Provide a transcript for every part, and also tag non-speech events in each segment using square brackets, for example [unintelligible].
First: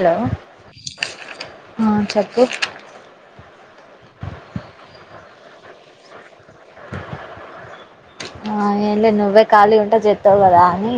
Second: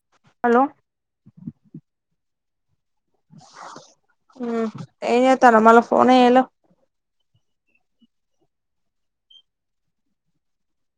Hello ఆ చెప్పు ఊ ఏం ఏతనవ్ మళ ఫోన్ ఎలెవ్ ఆ ఏం లే నువ్వే ఖాళీ ఉంటె చెత్తావు కదా అని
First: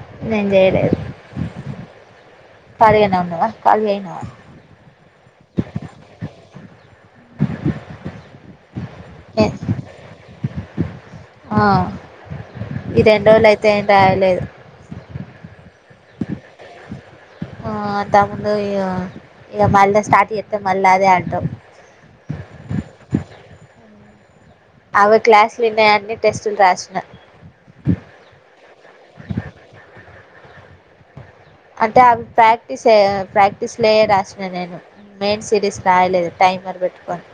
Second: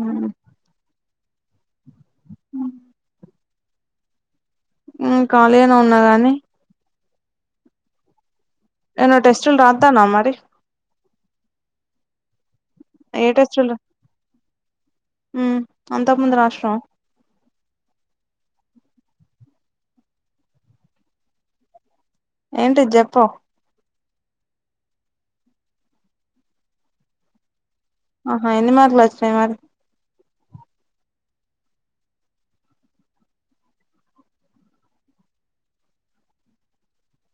ఊ నేన్ చేయలేదు కాలగనా వునవా కాలయనవా ఊ కాళీగానా ఉన్నా గానీ ఏన్నో ఏ టెస్ట్లు రాతానవ మరి ఆ ఈ ఏ రెండోలయితే ఏం రాయలేదు ఉ అంత ముందు రాసినవ ఆ అంతముందు ఇక ఇగ మళ్ళ స్టార్ట్ చేస్తవ్ ఇగ మళ్ళ అదే అంటవ్ ఏంటి చెప్పవ్ అమే క్లాస్ల విన్నయని టెస్టులు రాసిన ఆహా ఎన్ని మార్క్ లు వచ్చాయి మరి అంటే అవి ప్రాక్టీస్ ఏ ప్రాక్టీస్ లయె రాసిన నేను మెయిన్ సిరీస్ రాయలేదు టైమర్ పెట్టుకోని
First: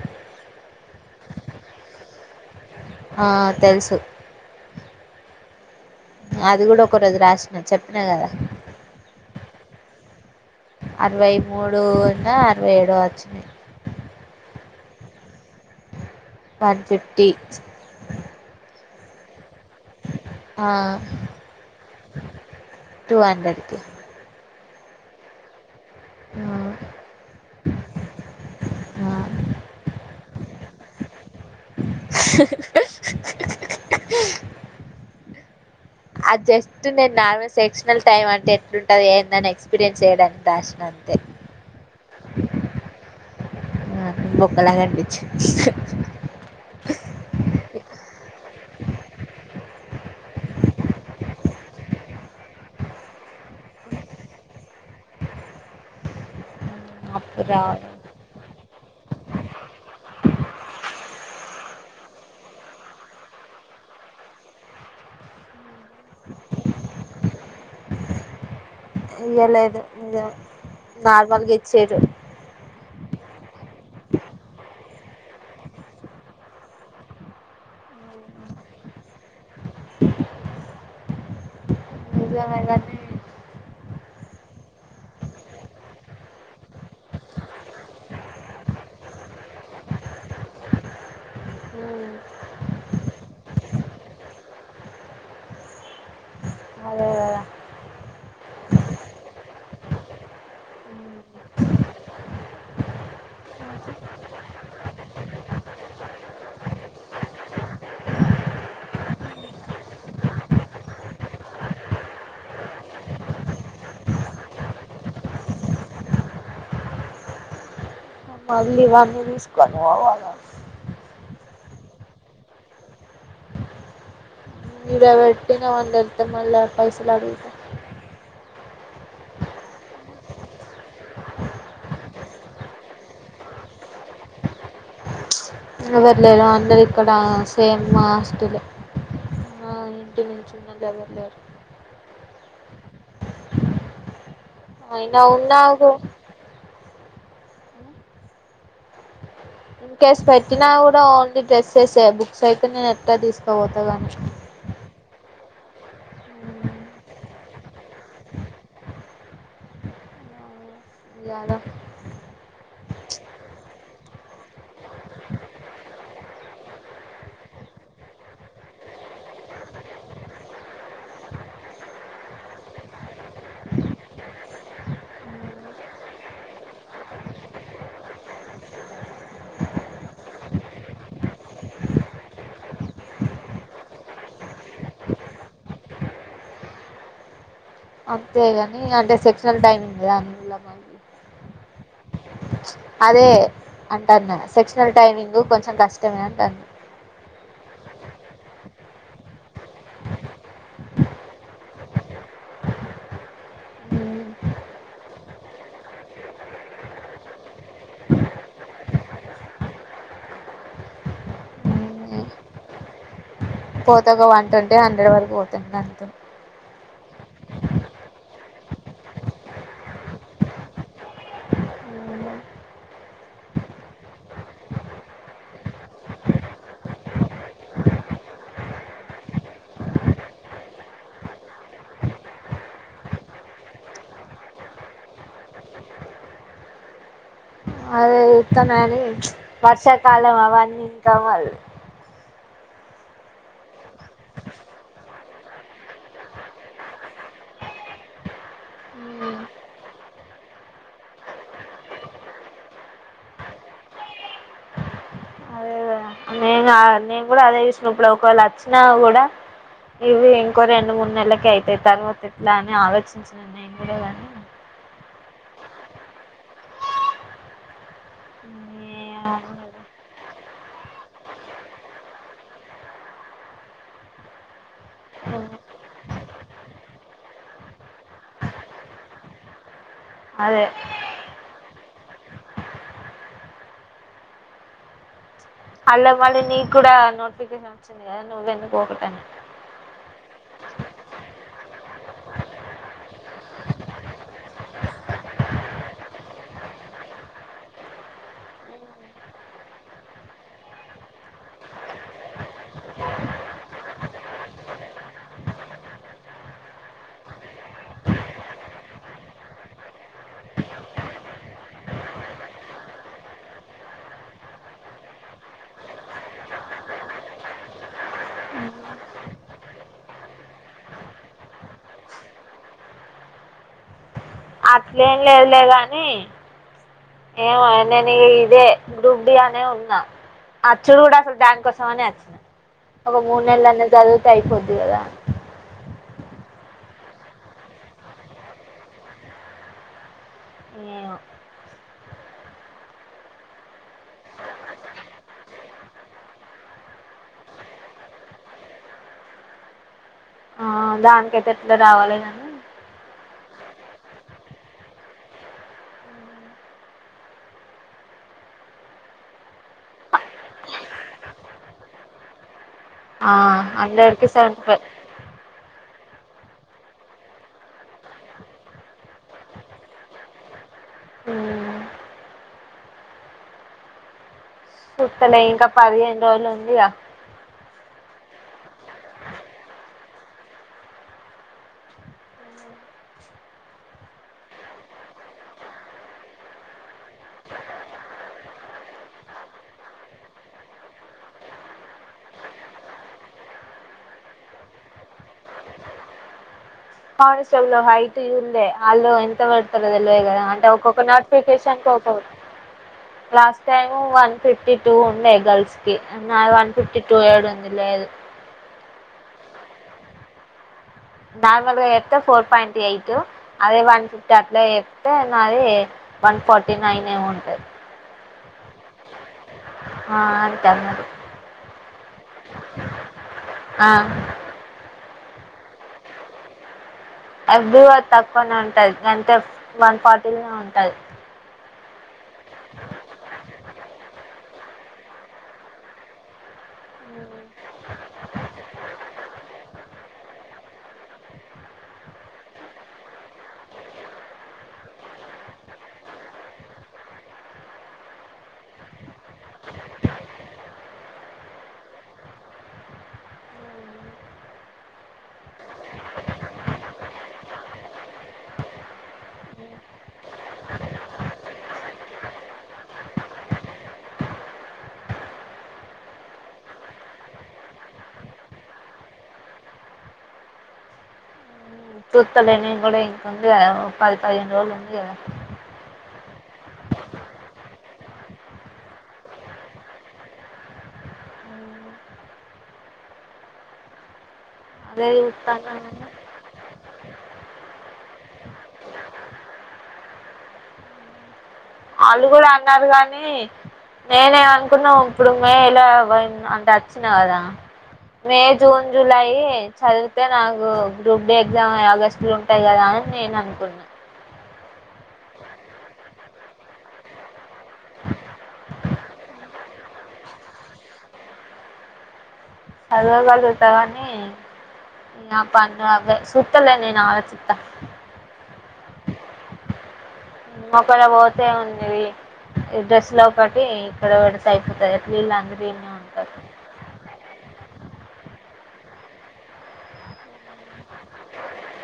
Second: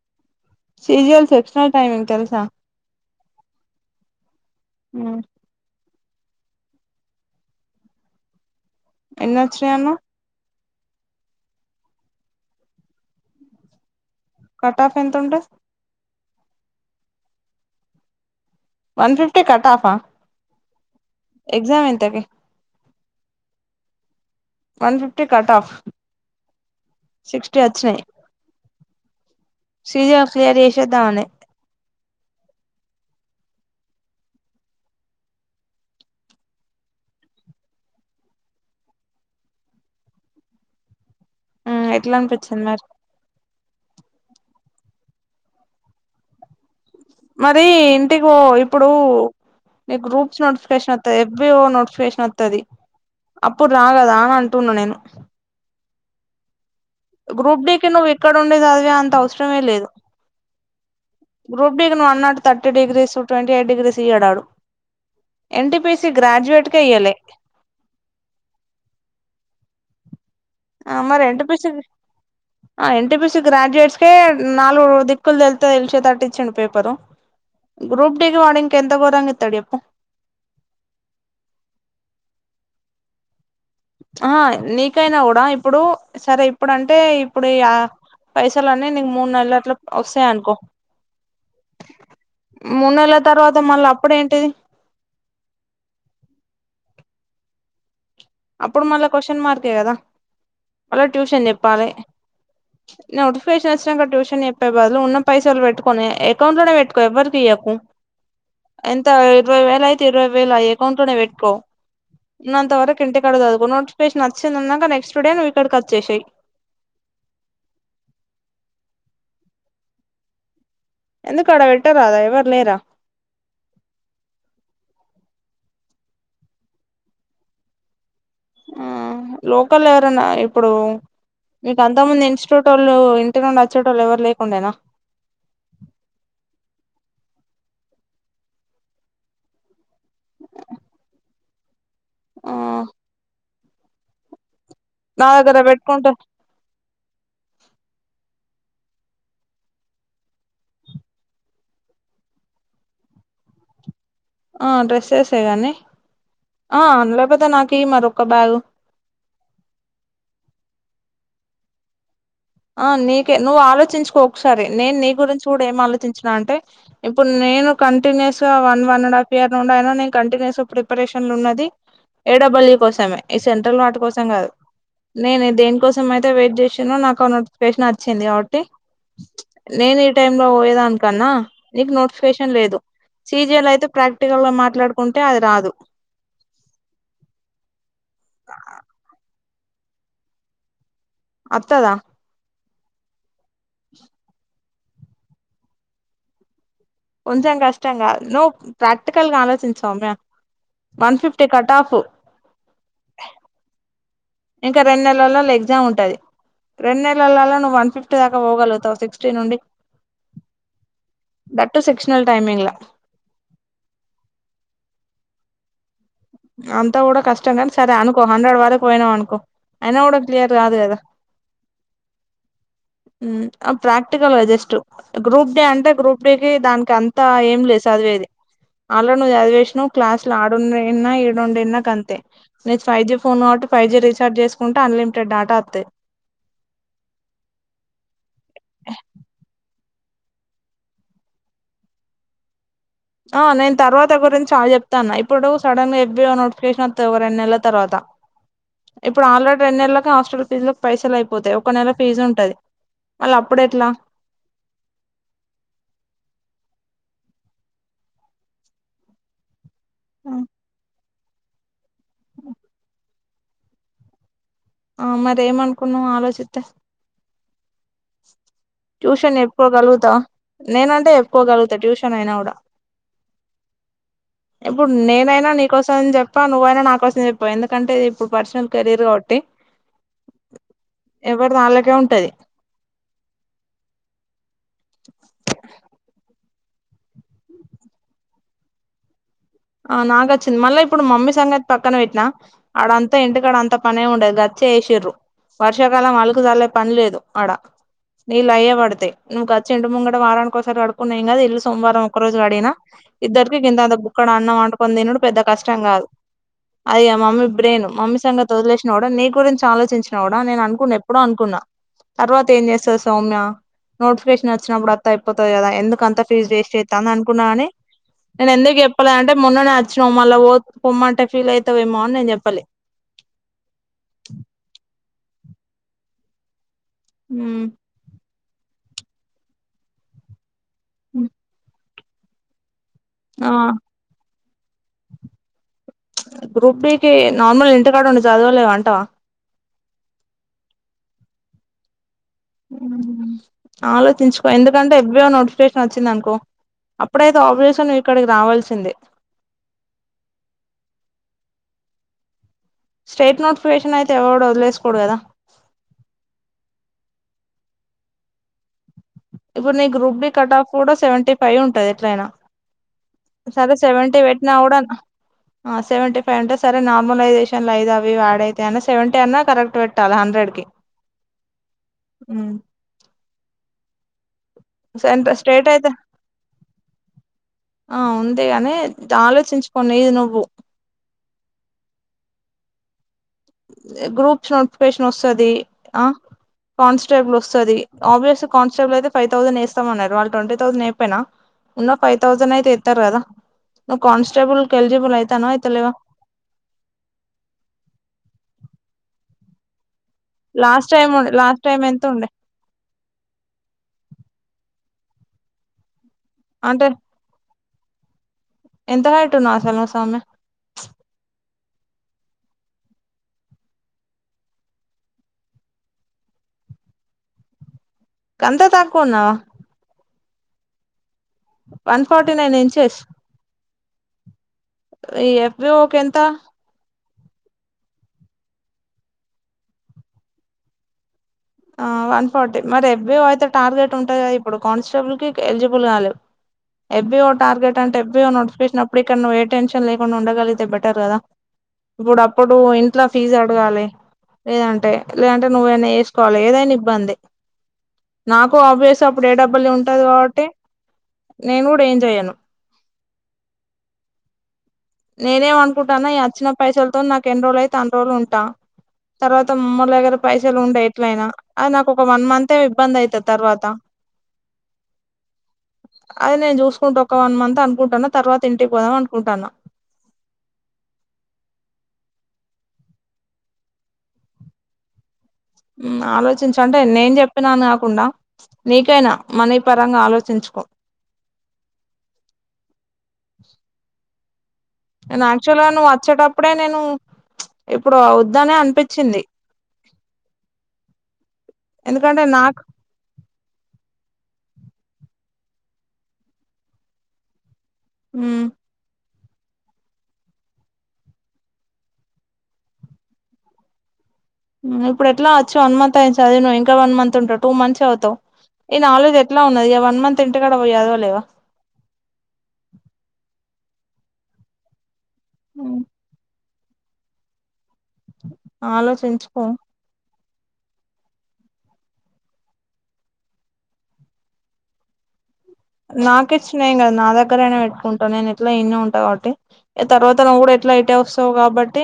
చేయాలి ఎకస్ట్రా టైమింగ్ తెల్సా ఆ తెలుసు ఉమ్ అది కూడా ఒక రోజు రాసిన చెప్పినా కదా ఎన్ని వచ్చినయి అన్నవ్ అరవై మూడు ఉన్న అరవై ఏడో వచ్చినాయి కటాఫ్ ఎంత ఉంటది one fifty one fifty cut off ఆ ఇంతకి టూ హండ్రెడ్‌కి one fifty cut off sixty వచ్చినాయి సిజర్ క్లియర్ చేసేద్దామనే స అది జస్ట్ నేను నార్మల్ సెక్షనల్ టైమ్ అంటే ఎట్లుంటది ఏందని ఎక్స్పీరియన్స్ చేయడానికి రాసిన అంతే ఉమ్మ్ ఎట్లా అనిపిచింది మరి బొక్కలాగా అనిపిచింది మరి ఇంటికిపో ఇప్పుడు నీకు గ్రూప్స్ నోటిఫికేషన్ వత్తాది ఎఫ్‌బిఓ నోటిఫికేషన్ వత్తాది అప్పుడు రారా రారా అంటున్నా నేను అప్పుడు గ్రూప్ రావాలి డికి నువ్వు ఇక్కడ ఉండి చదివే అంత అవసరమే లేదు గ్రూప్ డికి నువ్వు ఉన్నట్టు thirty degrees twenty eight degrees ఇయ్యాడాడు ఎన్టిపిసి గ్రాడుయేట్‌కే ఇయ్యాలే ఇయలేదు ఇగ ఆ మరి నార్మల్‌గా ఎన్టీపీసీ ఇచ్చిర్రు ఆ ఎన్టీపిసి గ్రాడ్యుయేట్స్‌కే నాలుగు దిక్కులు తెళ్తే తెెలిసేతట్టు ఇచ్చిండు పేపరు గ్రూప్ డికి వాడు ఇంకా ఎంత ఘోరంగా ఇత్తాడు చెప్పు నిజమే కానీ ఆహ నీకైనా కూడా ఇప్పుడు సరే ఇప్పుడంటే ఇప్పుడే య పైసలు అన్నీ నీకు మూడు నెలలుల అట్లు వస్తాయ్ అనుకో మూడు నెల్ల తర్వాత మళ్ళీ అప్పుడు ఏంటిది అదే కదా అప్పుడు మళ్ళా క్వశ్చన్ మార్కే కదా మళ్ళా ట్యూషన్ చెప్పాలి నోటిఫికేషన్ వచ్చినంక ట్యూషన్ చెప్పే బదులు ఉన్న పైసలు పె ట్టుకోని అకౌంట్లోనే పెట్టుకో ఎవ్వరికి ఇయ్యకు ఎంత ఇరవై వేలు అయితే ఇరవై వేలు ఆ అకౌంట్లోనే పెట్టుకో ఉన్నంత వరకు ఇంటికాడ చదువుకో నోటిఫికేషన్ వచ్చిందన్నకా నెక్స్ట్ డే నువ్వు ఇక్కడికి వచ్చేసేయ్ మళ్ళీ ఇవన్నీ తీసుకొని పోవాలా ఎందుకు అడ పెట్టారాదా ఎవరు లేరా ఈడ పెట్టినమని తెలిస్తే మళ్ళా పైసల్ అడుగుతా ఆ లోకల్లో ఎవరన్నా ఇప్పుడు నీకు అంతకు ముందు ఇనిస్ట్యూటోళ్ళు ఇంటి నుండి వచ్చేటోళ్ళు ఎవరు లేకుండేనా ఎవరు లేరు అందరు ఇక్కడ సేమ్ మా హాస్టలే ఆ ఇంటి నుంచి ఉన్నోళ్లు ఎవరు లేరు ఆ అయినా నా దగ్గర ఉన్నా గు పెట్టుకుంటా ఇన్కేస్ పెట్టినా కూడా ఓన్లీ డ్రెస్సెసే బుక్స్ అయితే నేను ఎట్లా తీసుకోపోతా కానీ ఆ డ్రెస్సెసే గానీ ఆ అంతలోపైతే నాకి మరి ఒక బ్యాగు యాడ ఆ నీకే నువ్వు ఆలోచించుకో ఒకసారి నేను నీ గురించి కూడా ఏం ఆలోచించిన అంటే ఇప్పుడు నేను కంటిన్యూస్‌గా one one and half year నుండి అయినా నేను కంటిన్యూస్‌గా ప్రిపరేషన్లో ఉన్నది ఏడబ్ల్యు కోసమే ఈ సెంట్రల్ వాటి కోసం కాదు నేనే దేనికోసం అయితే వెయిట్ చేసానో, నాకు ఆ నోటిఫికేషన్ వచ్చింది కాబట్టి నేను ఈ టైమ్ లో పోయేదాని కన్నా నీకు నోటిఫికేషన్ లేదు. సీజీలు అయితే ప్రాక్టికల్ మాట్లాడుకుంటే అది రాదు అంతేగాని అంటే సెక్షనల్ టైమింగ్ కదాని [unintelligible] అత్తదా? అదే అంటాన్న సెక్షనల్ టైమింగ్ కొంచెం కష్టమే అంటాన్నా. కొంచెం కష్టం గాదు. నువ్వు ప్రాక్టికల్గా ఆలోచించు వన్ ఫిఫ్టీ కట్ ఆఫ్ ఇంకా రెండు నెలల్లోఎగ్జామ్ ఉంటాది. రెండు నెలలాలో నువ్వు వన్ ఫిఫ్టీ దాకా పోగలుగుతావా సిక్స్టీ నుండి? దట్ సెక్షనల్ టైమింగ్ లో పోతా ఒక వన్ ట్వంటీ హండ్రెడ్ వరకు పోతుంది ఇగ అంతే అంతా కూడా కష్టం కానీ సరే అనుకో హండ్రెడ్ వరకు పోయినాం అనుకో అయినా కూడా క్లియర్ కాదు కదా? ఆ ప్రాక్టికల్ గా జస్ట్ గ్రూప్ డే అంటే గ్రూప్ డే కి దానికి అంతా ఏం లేదు చదివేది. ఆల్రెడీ నువ్వు చదివేసినావ్ క్లాస్ లో ఆడుండివిన్నా ఈడుండివిన్నా కంతే. నీది ఫైవ్ జీ ఫోన్ కాబట్టి ఫైవ్ జీ రీచార్జ చేసుకుంటే అన్లిమిటెడ్ వత్తాయి. అదే ఇస్తున్నాని వర్షాకాలం అవన్నీకా వాళ్ళు ఆ నేను తర్వాత గురించి చాలా చెప్తాన్న ఇప్పుడు సడన్ గా చెప్పి నోటిఫికేషన్ వస్తాది రెండు నెలల తర్వాత. ఇప్పుడు మళ్ళీ ఆల్రెడీ రెండు నెల్లకు హాస్టల్ ఫీజ్ లో పైసలు అయిపోతాయి ఒక నెల ఫీజు ఉంటది మళ్ళీ అప్పుడ ఎట్లా? అదే కదా నేను కూడా అదే విషయం ఇప్పుడు ఒకవేళ వచ్చినా కూడా. ఇవి ఇంకో రెండు మూడు నెలలకి అయితాయి. తర్వాత ఎట్లా అని ఆలోచించినా నేను కూడా కానీ ఆ మరేమనుకున్నావ్ ఆలోచిస్తే. ట్యూషన్ చెప్పుకోగలుగుతా నేనంటే చెప్పుకోగలుగుతా ట్యూషన్ అయినా కూడా ఇప్పుడు నేనైనా నీకోసం చెప్పా, నువ్వైనా నా కోసం చెప్పా ఎందుకంటే ఇప్పుడు పర్సనల్ కెరీర్ కాబట్టి అదే ఎవరిది వాళ్ళకే ఉంటది. [unintelligible] అళ్లా మళ్ళీ నీకు కూడా నోటిఫికేషన్ వచ్చింది కదా నువ్వు ఎందుకు ఓపెన్గా ఆ నాగొచ్చింది మళ్ళీ ఇప్పుడు మమ్మీ సంగతి పక్కన పెట్టినా, అడంతా ఇంటికాడ అంత పనే ఉండేది. గచ్చు ఏసిర్రు. వర్షాకాలం వాళ్ళకు వాళ్ళకు పని లేదు ఆడ. నీళ్ళ అయ్యే పడ్తాయి. నువ్వు వచ్చి ఇంటి ముంగంట వారానికి ఒకసారిడుకడుక్కున్నా కదా ఇల్లుు సోమారం ఒకరోజు కడిగినా ఇద్దరికి ఇంతంత బుక్కడ అన్నం అంటుకొని తినుడు పెద్ద కష్టం కాదు అయ్యో మమ్మీ బ్రెయిన్ మమ్మీ సంగం వదిలేసినా కూడా, నీ గురించి ఆలోచించినా కూడా నేను అనుకున్నా ఎప్పుడో అనుకున్నా. తర్వాత ఏం చేస్తాది సౌమ్య? నోటిఫికేషన్ వచ్చినప్పుడు అంత అయిపోతుంది కదా ఎందు అంత ఫీజ వేస్ట్ అవుతుందిని అనుకున్నా కాని నేను ఎందుకు చెప్పాల అంటే మొన్న నే వచ్చినా మళ్ళా పొమ్మంటే ఫీల్ అవుతావేమో అని నేను చెప్పాలి అట్లేం లేదుగాని ఏమ నేను ఇదే గ్రూప్ డి అనే ఉన్నా. అచ్చుడు కూడా అసలు దానికోసం అని వచ్చిన ఒగ ఆ మూడునెల్లన్నా చదివితే అయిపొద్ది కదా. గ్రూప్ డికి నార్మల్ గా ఇంటికాడ ఉండి చదువలేం అంటావా? మ్ అ మ్ ఆలోచించుకో ఎందుకంటే యస్ బి ఐ నోటిఫికేషన్ వచ్చింది అనుకో అప్పుడైతే ఆపరేషన్ ఇక్కడికి రావాల్సిందే ఆ దానికైతే ఎట్లా రావాలిదండి స్టేట్ నోటిఫికేషన్ అయితే ఎవరు వదిలేకోడు కదా ఇప్పుడు నీ గ్రూప్ బి కట్ ఆఫ్ కూడా సెవెంటీ ఫైవ్ ఉంటది ఎట్లయినా ఆ సరే సెవెంటీ అందరికి పెట్టినా కూడా ఫైవ్ సెవెంటీ ఫైవ్ అంటే నార్మలైజేషన్ అయిదావి ఆడ అయితే అన్న సెవెంటీ అనా కరెక్ట్ పెట్ టాల హండ్రెడ్ కి ఉ ఉ చుట్టలే ఇంకా స్ట్రేట్ అయితే పదిహేను రోజులు ఉందిగా ఆ ఉంది గాని ఆలోచించుకొని ఇది నువ్వు గ్రూప్స్ నోటిఫికేషన్ వస్తది ఆ కానిస్టేబుల్ వస్తది ఆబ్వియస్లి కానిస్టేబులయితే ఫైవ్ థౌసండ్ వేస్తామన్నారు వాళ్ళు ట్వంటీథౌసండ్ అయిపోయినా ఉన్న ఫైవ్ థౌసండ్ అయితే ఎత్తారు కదా నువ్ కానిస్టేబుల్ కి ఎలిజిబల్ అయితానో అయితలేవ కానిస్టేబుల్లో హైట్ చుల్లే అల్లు ఎంత పడతాదో తెలువదు కదా అంటే లాస్ట్ ఒక్కొక్క టైం లాస్ట్ టైం నోటిఫికేషన్కి ఎంత ఒకొక ఉండే last time one fifty two ఉండే గర్ల్స్ కి వన్ అంటే ఫిఫ్టీ టు ఏడుంది లేదు ఎంత హైట్ ఉన్నావ్ అసలు నువ్ సామి నార్మల్ గా చెప్తే ఫోర్ పాయింట్ ఎయిట్ అదే వన్ ఫిఫ్టీ అట్లా చెప్తే నాది వన్ ఫార్టీ నైన్ ఏమో ఉంటాది గంత తక్కువనా ఆ అంట వన్ ఫార్టీ నైన్ ఇంచేస్ ఆ ఎబ్రూవ్ కెంత ఎబ్రూవ్ తక్కువనే ఉంటది అంటే వన్ ఫార్టీనే ఉంటది ఆ వన్ ఫార్టీ మరి ఎబ్రూవ్ అయితే టార్గెట్ ఉంటాయి కదా ఇప్పుడు కానిస్టేబుల్ కి ఎలిజిబుల్ కాలేవ్ ఎబ్బివో టార్గెట్ అంటే ఎబ్బివో నోటిఫికేటినప్పుడు ఇక్కడ నువ్వు ఏ టెన్షన్ లేకుండా ఉండగలిగితే బెటర్ కదా ఇప్పుడు అప్పుడు ఇంట్లో ఫీజు అడగాలి లేదంటే లేదంటే నువ్వేన్ని వ లేదని ఇబ్బంది నాకు ఆబ్వియస్గా అప్పుడు ఏ డబ్ల్యూ ఉంటది కాబట్టి నేను కూడా ఏం చెయను నేనేమనుకుంటాన్న ఈ వచ్చిన పైసలతో నాకు ఎన్ రోజు అయితే అన్ రోజలు ఉంటాను తర్వాత మమ్మ దగ్గర పైసలు ఉంటయి ఎట్లయినా అది నాకు ఒక వన్ మంత్యే ఇబ్బంది అయితది తర్వాత అదే నేను చూసుకుంటూ ఒక వన్ మంత్ అనుకుంటాను తర్వాత ఇంటికి పోదాం అనుకుంటాన్న కుత్తలేని కూడా ఇంకంది పది పదిహేను రోజులు ఉంది కదా ఆలోచించ అంటే నేను చెప్పినాను కాకుండా నీకైనా మనీ పరంగా ఆలోచించుకో అదే నేను యాక్చువల్ గా చూస్తాను నువ్వు వచ్చేటప్పుడే నేను ఇప్పుడు వద్దనే అనిపించింది ఎందుకంటే వాళ్ళు కూడా నాకు అన్నారు కానీ నేనేమనుకున్నా ఇప్పుడు మే ఇలా అంటే వచ్చినా కదా ఉమ్ మే జూన్ జులై చదివితే నాకు గ్రూప్ డీ ఎగ్జామ్ ఆగస్టు లో ఉంటాయి కదా అని నేను అనుకున్నాను ఇప్పుడు ఎట్లా వచ్చు వన్ మంత్ అయితాది చదివు నువ్వు ఇంకా వన్ మంత్ ఉంటావు టూ మంత్స్ అవుతావు ఈ నాలేజ్ ఎట్లా ఉన్నది ఇగ వన్ మంత్ ఇంటికాడ పోయి ఏడ్వలేవా [inaudible] అంతలో నేనలోచిత్త ఆలోచించుకో మా పనికుతే ఉన్నది డ్రెస్ లో ఒకటి ఇక్కడ పెడితే అయిపోతది వీళ్ళందరూ ఇడ్నే ఉంటారు నేను కదా నా దగ్గరనే పెట్టుకుంటా నేను ఎట్లా ఇడ్నే ఉంటా కాబట్టి ఏ తర్వాత నువ్వు కూడా ఎట్లా ఇటే వస్తావు కాబట్టి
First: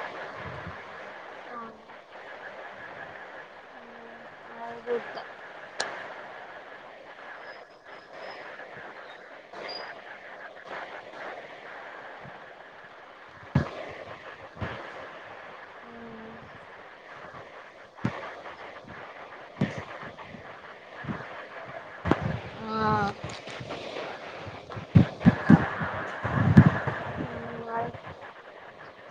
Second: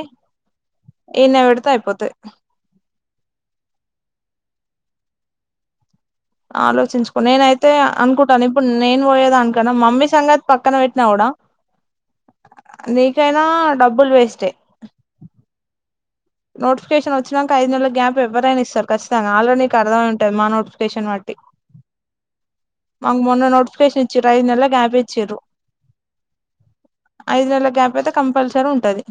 ఇడ్నే పెడితే అయిపోతది [inaudible] ఆలోచించుకో నేనైతే అనుకుంటాను ఇప్పుడు నేను పోయేదానికన్నా మమ్మీ సంగతి పక్కన పెట్టినా కూడా నీకైనా డబ్బులు వేస్టే నోటిఫికేషన్ వచ్చినాక ఐదు నెల గ్యాప్ ఎవరైన ఇస్తారు కచ్చితంగా ఆల్రెడీ నీకు అర్థమై ఉంటది మా నోటిఫికేషన్ వట్టి ఆ మనకి మొన్న నోటిఫికేషన్ ఇచ్చిరూ ఐదు నెల్ల గ్యాప్ ఇచ్చిరూ ఐదు నెల్ల గ్యాప్ అయితే కంపల్సరీ ఉంటది.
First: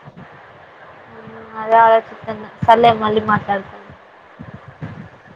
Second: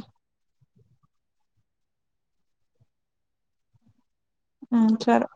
సర్లే మళ్ళీ మాట్లాడుకు ఊ చరే